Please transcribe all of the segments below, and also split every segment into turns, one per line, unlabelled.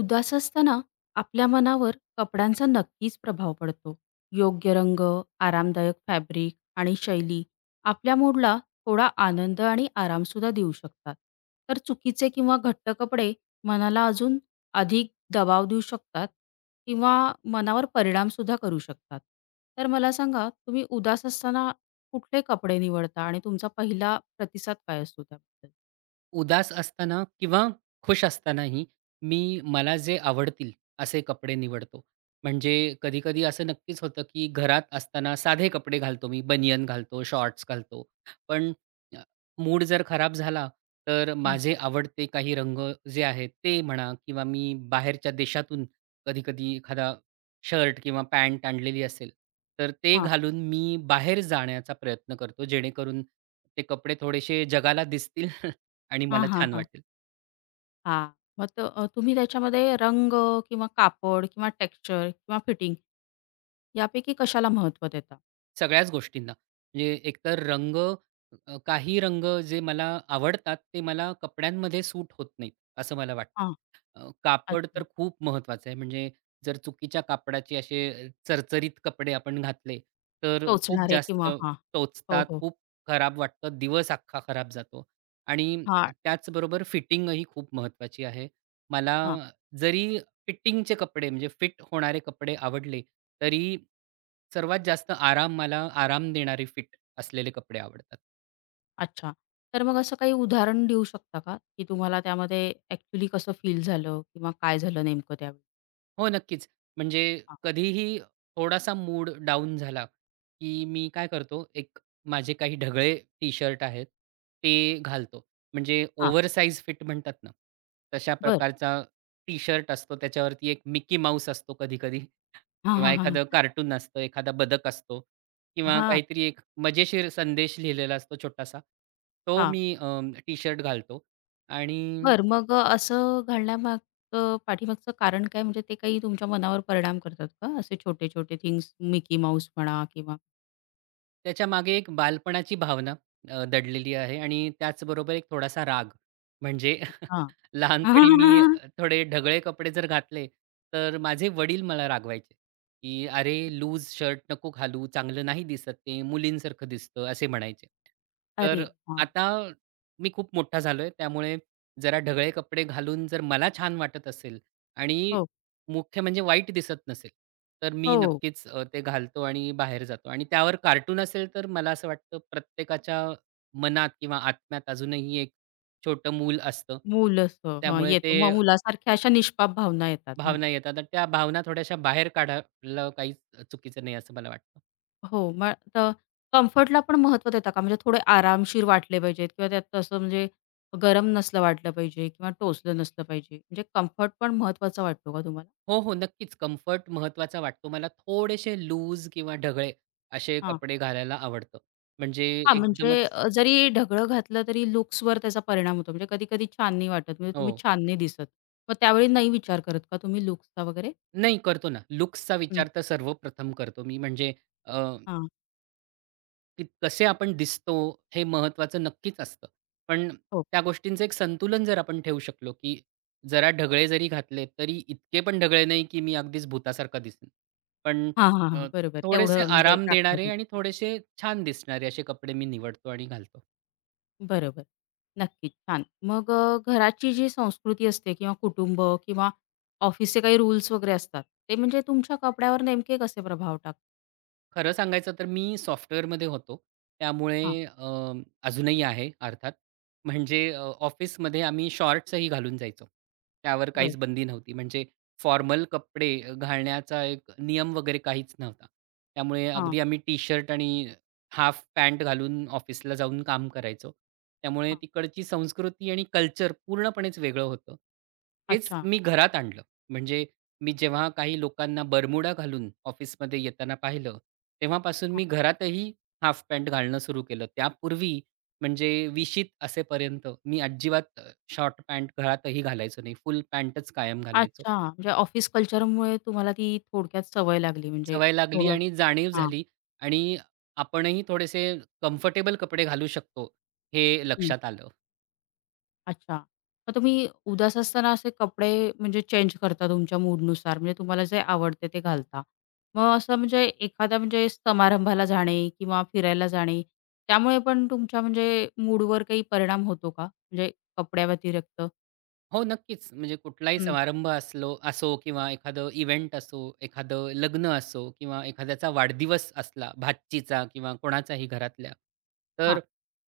उदास असताना आपल्या मनावर कपड्यांचा नक्कीच प्रभाव पडतो. योग्य रंग, आरामदायक फॅब्रिक आणि शैली आपल्या मूडला थोडा आनंद आणि आरामसुद्धा देऊ शकतात. तर चुकीचे किंवा घट्ट कपडे मनाला अजून अधिक दबाव देऊ शकतात किंवा मनावर परिणामसुद्धा करू शकतात. तर मला सांगा, तुम्ही उदास असताना कुठले कपडे निवडता आणि तुमचा पहिला प्रतिसाद काय असतो त्याबद्दल?
उदास असताना किंवा खुश असतानाही मी मला जे आवडतील असे कपडे निवडतो. म्हणजे कधी-कधी असं नक्कीच होतं, की घरात असताना साधे कपडे घालतो मी, बनियन घालतो, शॉर्ट्स घालतो. पण अ, मूड जर खराब झाला, तर
हां.
माझे आवडते काही रंग जे आहेत ते म्हणा किंवा मी बाहेरच्या देशातून कधी-कधी एखादा शर्ट किंवा पॅन्ट आणलेली असेल, तर ते
हां.
घालून मी बाहेर जाण्याचा प्रयत्न करतो. जेणेकरून ते कपडे थोडेसे जगाला दिसतील आणि
हां,
मला छान
हां,
वाटेल.
हां. मग तुम्ही त्याच्यामध्ये रंग किंवा कापड किंवा टेक्स्चर किंवा फिटिंग यापैकी कशाला महत्त्व देता?
सगळ्याच गोष्टींना. म्हणजे एकतर रंग काही रंग जे मला आवडतात ते मला कपड्यांमध्ये सूट होत नाहीत, असं मला वाटतं.
हां,
कापड तर
अच्छा.
खूप महत्त्वाचं आहे. म्हणजे जर चुकीच्या कापडाचे असे चरचरीत कपडे आपण घातले, तर खूप
टोचणारे
जास्त
किंवा हां. हो,
टोचतात,
हो.
खूप खराब वाटतं, दिवस अख्खा खराब जातो. आणि
हां,
त्याचबरोबर फिटिंगही खूप महत्वाची आहे. मला
हां.
जरी फिटिंगचे कपडे म्हणजे फिट होणारे कपडे आवडले, तरी सर्वात जास्त मला आराम देणारे फिट असलेले कपडे आवडतात.
अच्छा. तर मग असं काही उदाहरण देऊ शकता का, की तुम्हाला त्यामध्ये ॲक्चुअली कसं फील झालं किंवा काय झालं नेमकं त्यावेळी?
हो, नक्कीच. म्हणजे
हां,
कधीही थोडासा मूड डाऊन झाला, की मी काय करतो, एक माझे काही ढगळे टी-शर्ट आहेत, ते घालतो. म्हणजे
हां.
ओव्हरसाइज फिट म्हणतात ना, तशा
बरं.
प्रकारचा टी-शर्ट असतो. त्याच्यावरती एक मिकी माऊस असतो कधी-कधी.
हां,
किंवा
हां, हां.
एखादं कार्टून असतं, एखादा बदक असतो किंवा
हां,
काहीतरी एक मजेशीर संदेश लिहिलेला असतो छोटासा. तो
हां.
मी टी-शर्ट घालतो आणि
बरं, मग असं घालण्यामागचं पाठीमागचं कारण काय? म्हणजे ते काही तुमच्या मनावर परिणाम करतात का? असे छोटे-छोटे थिंग्स, मिकी माऊस म्हणा किंवा
त्याच्यामागे एक बालपणाची भावना दडलेली आहे आणि त्याचबरोबर एक थोडासा राग म्हणजे
अच्छा.
लहानपणी मी थोडे ढगळे कपडे जर घातले, तर माझे वडील मला रागवायचे, की "अरे लूज शर्ट नको घालू, चांगलं नाही दिसत ते, मुलींसारखं दिसतं," असे म्हणायचे.
अरे!
तर
हां.
आता मी खूप मोठा झालोय, त्यामुळे जरा ढगळे कपडे घालून जर मला छान वाटत असेल आणि
हो,
मुख्य म्हणजे वाईट दिसत नसेल, तर मी
हो.
नक्कीच ते घालतो आणि बाहेर जातो आणि त्यावर कार्टून असेल, तर मला असं वाटतं प्रत्येकाच्या मनात किंवा आत्म्यात अजूनही एक छोटं मूल असतं.
मुलंसं हां,
त्यामुळे
येतो.
ते
मग मुलासारख्या अशा निष्पाप भावना येतात म्हणा.
भावना येतात आणि त्या भावना थोड्याशा बाहेर काढायला काहीच चुकीचं नाही असं मला वाटतं.
हो, मग कम्फर्टला पण महत्त्व देता का? म्हणजे थोडे आरामशीर वाटले पाहिजेत किंवा त्यात असं म्हणजे गरम नसलं वाटलं पाहिजे किंवा टोचलं नसलं पाहिजे. म्हणजे कम्फर्ट पण महत्त्वाचा वाटतो का तुम्हाला?
हो, हो. नक्कीच कम्फर्ट महत्त्वाचा वाटतो. मला थोडेसे लूज किंवा ढगळे असे
हां.
कपडे घालायला आवडतं. म्हणजे
हां, म्हणजे
एकदमच
जरी ढगळं घातलं तरी लुक्सवर त्याचा परिणाम होतो. म्हणजे कधी-कधी छान नाही वाटत. म्हणजे
हो.
तुम्ही छान नाही दिसत. मग त्यावेळी नाही विचार करत का तुम्ही लुक्सचा वगैरे?
नाही करतो ना. लुक्सचा
हं.
विचार तर सर्वप्रथम करतो मी. म्हणजे
हां.
की कसे आपण दिसतो हे महत्त्वाचं नक्कीच असतं. पण
हो.
त्या गोष्टींचं एक संतुलन जर आपण ठेवू शकलो, की जरा ढगळे जरी घातले, तरी इतके पण ढगळे नाही, की मी अगदीच भुतासारखा दिसेन. पण
हां, हां,
अ,
हां. बरोबर.
थोडेसे
तेवढं म्हणजे
आराम
राखलं
देणारे
होईल.
आणि थोडेसे छान दिसणारे असे कपडे मी निवडतो आणि घालतो.
बरोबर. नक्कीच, छान. मग घराची जी संस्कृती असते किंवा कुटुंब किंवा ऑफिसचे काही रूल्स वगैरे असतात. ते म्हणजे तुमच्या कपड्यावर नेमके कसे प्रभाव टाकतात?
खरं सांगायचं तर मी सॉफ्टवेअरमध्ये होतो.
हां,
त्यामुळे अजूनही आहे अर्थात. म्हणजे ऑफिसमध्ये आम्ही शॉर्ट्सही घालून जायचो. त्यावर
बरं.
काहीच बंदी नव्हती. म्हणजे फॉर्मल कपडे घालण्याचा एक नियम वगैरे काहीच नव्हता. त्यामुळे
हां,
अगदी आम्ही टी-शर्ट आणि हाल्फ पॅन्ट घालून ऑफिसला जाऊन काम करायचो. त्यामुळे
हां.
तिकडची संस्कृती आणि कल्चर पूर्णपणेच वेगळं होतं. तेच
अच्छा.
मी घरात आणलं. म्हणजे मी जेव्हा काही लोकांना बरमुडा घालून ऑफिसमध्ये येताना पाहिलं, तेव्हापासून
हां.
मी घरातही हाल्फ पॅन्ट घालणं सुरू केलं. त्यापूर्वी म्हणजे विशीत असेपर्यंत मी अजिबात शॉर्ट पॅन्ट घरातही घालायचो नाही. फुल पॅन्टच कायम घालायचो.
अच्छा. म्हणजे ऑफिस कल्चरमुळे तुम्हाला ती थोडक्यात सवय लागली म्हणजे
सवय लागली
थोडं
आणि जाणीव
हां.
झाली आणि आपणही थोडेसे कम्फर्टेबल कपडे घालू शकतो, हे
हं.
लक्षात आलं.
अच्छा. मग तुम्ही उदास असताना असे कपडे म्हणजे चेंज करता तुमच्या मूडनुसार, म्हणजे तुम्हाला जे आवडते ते घालता. मग असं म्हणजे एखादा म्हणजे समारंभाला जाणे किंवा फिरायला जाणे, त्यामुळे पण तुमच्या म्हणजे मूडवर काही परिणाम होतो का? म्हणजे कपड्याव्यतिरिक्त?
हो, नक्कीच. म्हणजे कुठलाही
हं.
समारंभ असो किंवा एखादं इव्हेंट असो, एखादं लग्न असो किंवा एखाद्याचा वाढदिवस असला भाचीचा किंवा कोणाचाही घरातल्या,
हां,
तर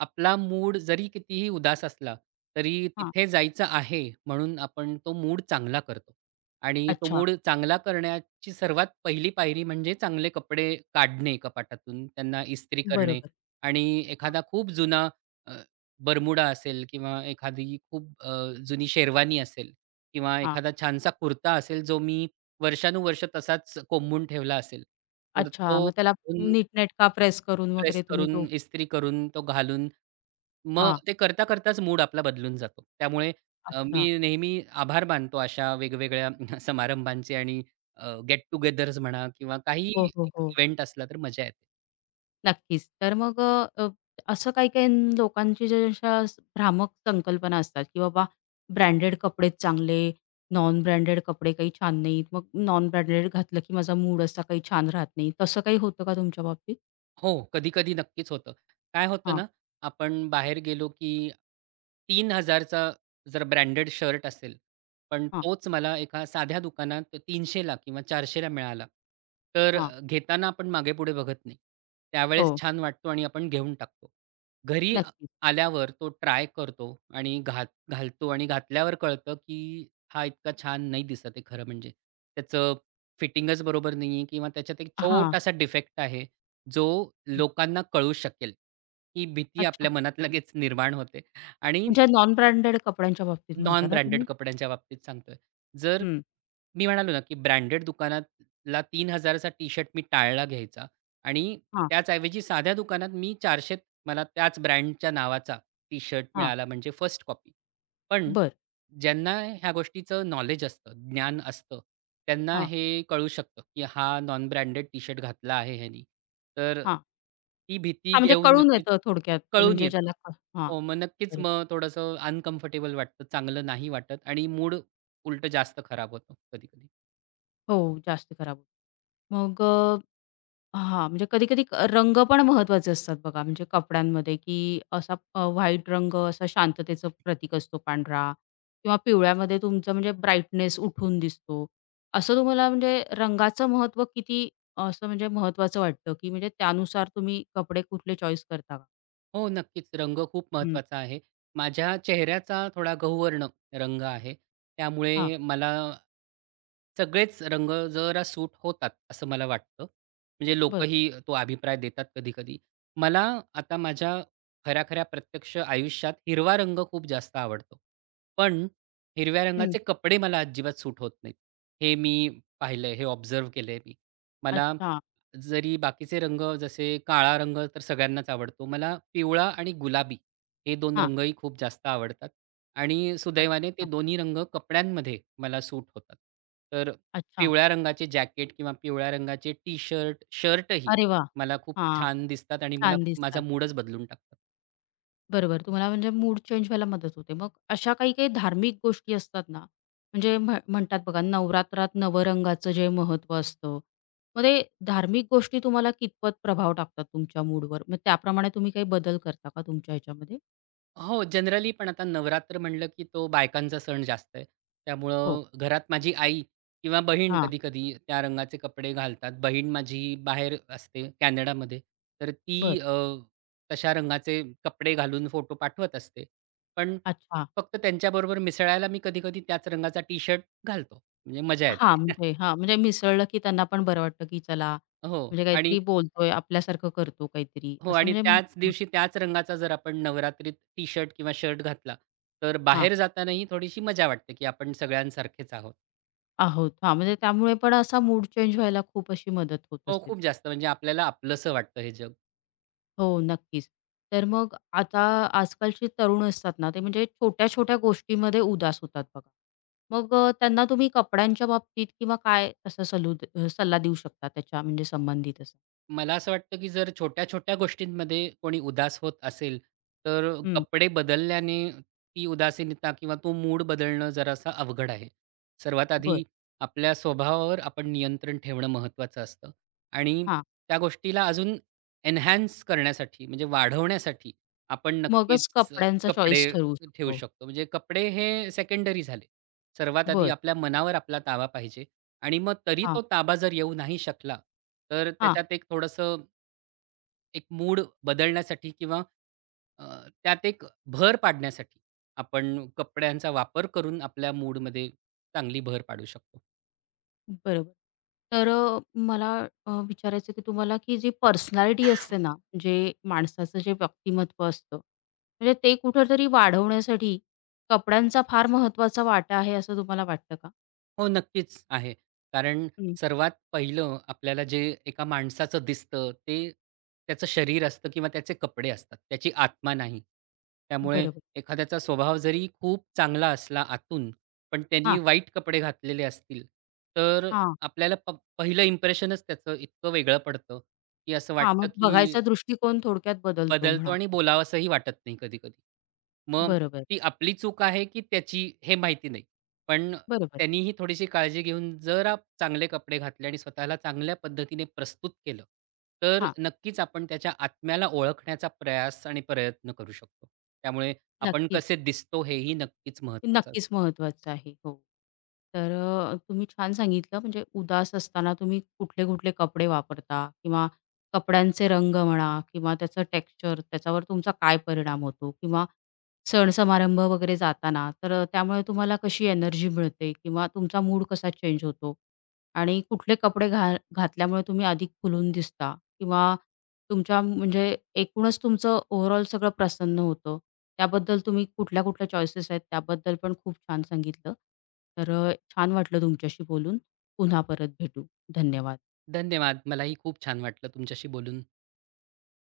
आपला मूड जरी कितीही उदास असला, तरी
हां.
तिथे जायचं आहे म्हणून आपण तो मूड चांगला करतो. आणि तो
अच्छा.
मूड चांगला करण्याची सर्वात पहिली पायरी म्हणजे चांगले कपडे काढणे कपाटातून, त्यांना इस्त्री करणे
बरोबर.
आणि
हां,
एखादा खूप जुना बरमुडा असेल किंवा एखादी खूप जुनी शेरवानी असेल किंवा
हां.
एखादा छानसा कुर्ता असेल, जो मी वर्षानुवर्ष तसाच कोंबून ठेवला असेल, तर
अच्छा.
तो
मग त्याला नीटनेटका प्रेस करून
प्रेस
वगैरे तुम्ही
करून,
तो
इस्त्री करून, तो घालून, मग
हां.
ते करता करताच मूड आपला बदलून जातो. त्यामुळे
अच्छा.
मी नेहमी आभार मानतो अशा वेगवेगळ्या समारंभांचे आणि गेट टुगेदर्स म्हणा किंवा काही
हो, हो, हो.
इव्हेंट असला तर मजा येते.
नक्कीच. तर मग अ, अ, असं काही-काही लोकांची जे अशा भ्रामक संकल्पना असतात, की बाबा ब्रँडेड कपडेच चांगले, नॉन ब्रँडेड कपडे काही छान नाहीत. मग नॉन ब्रँडेड घातलं, की माझा मूड असा काही छान राहत नाही. तसं काही होतं का तुमच्या बाबतीत?
हो, कधी-कधी नक्कीच होतं. काय होतं
हां,
ना, आपण बाहेर गेलो की 3,000 चा जर ब्रँडेड शर्ट असेल, पण
हां,
तोच मला एका साध्या दुकानात 300 ला किंवा 400 ला मिळाला, तर
हां.
घेताना आपण मागे-पुढे बघत नाही. त्यावेळेस
हो,
छान वाटतो आणि आपण घेऊन टाकतो. घरी
नक्कीच.
आल्यावर तो ट्राय करतो आणि घालतो आणि घातल्यावर कळतं की हा इतका छान नाही दिसत आहे खरं म्हणजे. त्याचं फिटिंगच बरोबर नाहीये किंवा त्याच्यात एक
हां.
छोटासा डिफेक्ट आहे. जो लोकांना कळू शकेल, ही भीती
अच्छा.
आपल्या मनात लगेच निर्माण होते. आणि
म्हणजे नॉन ब्रँडेड कपड्यांच्या बाबतीत म्हणता
नॉन
ना
ब्रँडेड
तुम्ही?
कपड्यांच्या बाबतीत सांगतोय. जर
हं.
मी म्हणालो ना, की ब्रँडेड दुकानातला तीन चा टी-शर्ट मी टाळला घ्यायचा आणि
हां,
त्याचऐवजी साध्या दुकानात मी 400त मला त्याच ब्रँडच्या नावाचा टी-शर्ट
हां.
मिळाला म्हणजे फर्स्ट कॉपी. पण
बरं.
ज्यांना ह्या गोष्टीचं नॉलेज असतं, ज्ञान असतं, त्यांना
हां,
हे कळू शकतं, की हा नॉन ब्रँडेड टी-शर्ट घातला आहे ह्यानी. तर
हां.
ती भीती
हां, म्हणजे
घेऊन
कळून
नक्कीच
येतं थोडक्यात,
कळून
म्हणजे
येतं.
ज्याला हां,
हो, मग नक्कीच
बरोबर.
मग थोडंसं अनकम्फर्टेबल वाटतं, चांगलं नाही वाटत आणि मूड उलटं जास्त खराब होतो कधी-कधी.
हो, जास्त खराब होतं. मग हां, म्हणजे कधी-कधी रंग पण महत्त्वाचे असतात बघा, म्हणजे कपड्यांमध्ये, की असा व्हाईट रंग असा शांततेचं प्रतीक असतो पांढरा किंवा पिवळ्यामध्ये तुमचं म्हणजे ब्राईटनेस उठून दिसतो. असं तुम्हाला म्हणजे रंगाचं महत्त्व किती असं म्हणजे महत्त्वाचं वाटतं, की म्हणजे त्यानुसार तुम्ही कपडे कुठले चॉईस करता का?
हो, नक्कीच. रंग खूप
हं.
महत्त्वाचा आहे. माझ्या चेहऱ्याचा थोडा गहुवर्ण रंग आहे.
हां,
त्यामुळे मला सगळेच रंग जरा सूट होतात, असं मला वाटतं. म्हणजे
बरं.
लोकही तो अभिप्राय देतात कधी-कधी. मला आता माझ्या खऱ्या-खऱ्या प्रत्यक्ष आयुष्यात हिरवा रंग खूप जास्त आवडतो. पण हिरव्या
हं.
रंगाचे कपडे मला अजिबात सूट होत नाहीत. हे मी पाहिलंय, हे ऑब्झर्व्ह केलंय मी. मला
अच्छा.
जरी बाकीचे रंग जसे काळा रंग तर सगळ्यांनाच आवडतो. मला पिवळा आणि गुलाबी हे 2
हां.
रंगही खूप जास्त आवडतात आणि सुदैवाने ते
अच्छा,
दोन्ही रंग कपड्यांमध्ये मला सूट होतात. तर
अच्छा.
पिवळ्या रंगाचे जॅकेट किंवा पिवळ्या रंगाचे टी-शर्ट, शर्टही
अरे वाह!
मला खूप
हां,
छान दिसतात आणि मला
छान
माझा
दिसतात.
मूडच बदलून टाकतात.
बरोबर. तुम्हाला म्हणजे मूड चेंज व्हायला मदत होते. मग अशा काही-काही धार्मिक गोष्टी असतात ना, म्हणजे म्हणतात बघा नवरात्रात नवरंगाचं जे महत्त्व असतं. मग ते धार्मिक गोष्टी तुम्हाला कितपत प्रभाव टाकतात तुमच्या मूडवर? मग त्याप्रमाणे तुम्ही काही बदल करता का तुमच्या ह्याच्यामध्ये?
हो, जनरली पण आता नवरात्र म्हणलं, की तो बायकांचा सण जास्त आहे.
हो.
त्यामुळं घरात माझी आई किंवा बहीण
हां.
कधी-कधी त्या रंगाचे कपडे घालतात. बहीण माझी बाहेर असते कॅनडामध्ये. तर ती
बरं.
तशा रंगाचे कपडे घालून फोटो पाठवत असते. पण
अच्छा.
फक्त त्यांच्याबरोबर मिसळायला मी कधी-कधी त्याच रंगाचा टी-शर्ट घालतो. म्हणजे मजा येते.
हां, म्हणजे हां, म्हणजे मिसळलं की त्यांना पण बरं वाटतं की चला,
हो
म्हणजे
आणि
काहीतरी बोलतोय, आपल्यासारखं करतो काहीतरी
हो
असं
आणि
म्हणजे
त्याच दिवशी त्याच रंगाचा जर आपण नवरात्रीत टी-शर्ट किंवा शर्ट घातला, तर
हां,
बाहेर जातानाही थोडीशी मजा वाटते, की आपण सगळ्यांसारखेच आहोत.
आहोत. हां, म्हणजे त्यामुळे पण असा मूड चेंज व्हायला खूप अशी मदत होत
हो,
असेल.
खूप जास्त म्हणजे आपल्याला आपलंसं वाटतं हे जग.
हो, नक्कीच. तर मग आता आजकालची तरुण असतात ना, ते म्हणजे छोट्या-छोट्या गोष्टीमध्ये उदास होतात बघा. मग त्यांना तुम्ही कपड्यांच्या बाबतीत किंवा काय असा सल्ला देऊ शकता त्याच्या म्हणजे संबंधित असं?
मला असं वाटतं, की जर छोट्या-छोट्या गोष्टींमध्ये कोणी उदास होत असेल, तर
हं,
कपडे बदलल्याने ती उदासीनता किंवा तो मूड बदलणं जरासा अवघड आहे. सर्वात
बरं.
आधी आपल्या स्वभावावर आपण नियंत्रण ठेवणं महत्त्वाचं असतं आणि
हां.
त्या गोष्टीला अजून एन्हान्स करण्यासाठी म्हणजे वाढवण्यासाठी आपण
मगच
नक्कीच
कपड्यांचा
कपडे
चॉईस ठरवू
ठेवू
शकतो.
शकतो. म्हणजे कपडे हे सेकंडरी झाले. सर्वात आधी
बरं.
आपल्या मनावर आपला ताबा पाहिजे आणि मग तरी
हां,
तो ताबा जर येऊ नाही शकला, तर
हां.
त्याच्यात एक थोडंसं एक मूड बदलण्यासाठी किंवा अ, त्यात एक भर पाडण्यासाठी आपण कपड्यांचा वापर करून आपल्या मूडमध्ये चांगली भर पाडू शकतो.
बरोबर. तर मला विचारायचं की तुम्हाला, की जी पर्सनॅलिटी असते ना, जे माणसाचं जे व्यक्तिमत्व असतं, म्हणजे ते कुठेतरी वाढवण्यासाठी कपड्यांचा फार महत्त्वाचा वाटा आहे असं तुम्हाला वाटतं का?
हो, नक्कीच आहे. कारण
हं.
सर्वात पहिलं आपल्याला जे एका माणसाचं दिसतं ते त्याचं शरीर असतं किंवा त्याचे कपडे असतात. त्याची आत्मा नाही. त्यामुळे
बरोबर.
एखाद्याचा स्वभाव जरी खूप चांगला असला आतून, पण त्यांनी
हां,
वाईट कपडे घातलेले असतील, तर
हां,
आपल्याला पहिलं इम्प्रेशनच त्याचं इतकं वेगळं पडतं, की असं
हां.
वाटतं
मग
की
बघायचा दृष्टिकोन थोडक्यात बदलतो म्हणा
बदलतो आणि
आपण.
बोलावसंही वाटत नाही कधी-कधी. मग
बरोबर,
ती आपली चूक आहे, की त्याची हे माहिती नाही. पण
बरोबर.
त्यांनीही थोडीशी काळजी घेऊन जरा चांगले कपडे घातले आणि स्वतःला चांगल्या पद्धतीने प्रस्तुत केलं, तर
हां,
नक्कीच आपण त्याच्या आत्म्याला ओळखण्याचा प्रयास आणि प्रयत्न करू शकतो. त्यामुळे आपण
नक्कीच.
कसे दिसतो हेही नक्कीच महत्त्वाचं असतं.
नक्कीच महत्वाचं आहे. हो. तर तुम्ही छान सांगितलं, म्हणजे उदास असताना तुम्ही कुठले-कुठले कपडे वापरता किंवा कपड्यांचे रंग म्हणा किंवा त्याचं टेक्स्चर, त्याच्यावर तुमचा काय परिणाम होतो किंवा सण-समारंभ वगैरे जाताना तर त्यामुळे तुम्हाला कशी एनर्जी मिळते किंवा तुमचा मूड कसा चेंज होतो आणि कुठले कपडे घातल्यामुळे तुम्ही अधिक खुलून दिसता किंवा तुमच्या म्हणजे एकूणच तुमचं ओव्हरऑल सगळं प्रसन्न होतं. त्याबद्दल तुम्ही कुठल्या-कुठल्या चॉईसेस आहेत त्याबद्दल पण खूप छान सांगितलं. तर छान वाटलं तुमच्याशी बोलून. पुन्हा परत भेटू. धन्यवाद.
धन्यवाद. मलाही खूप छान वाटलं तुमच्याशी बोलून.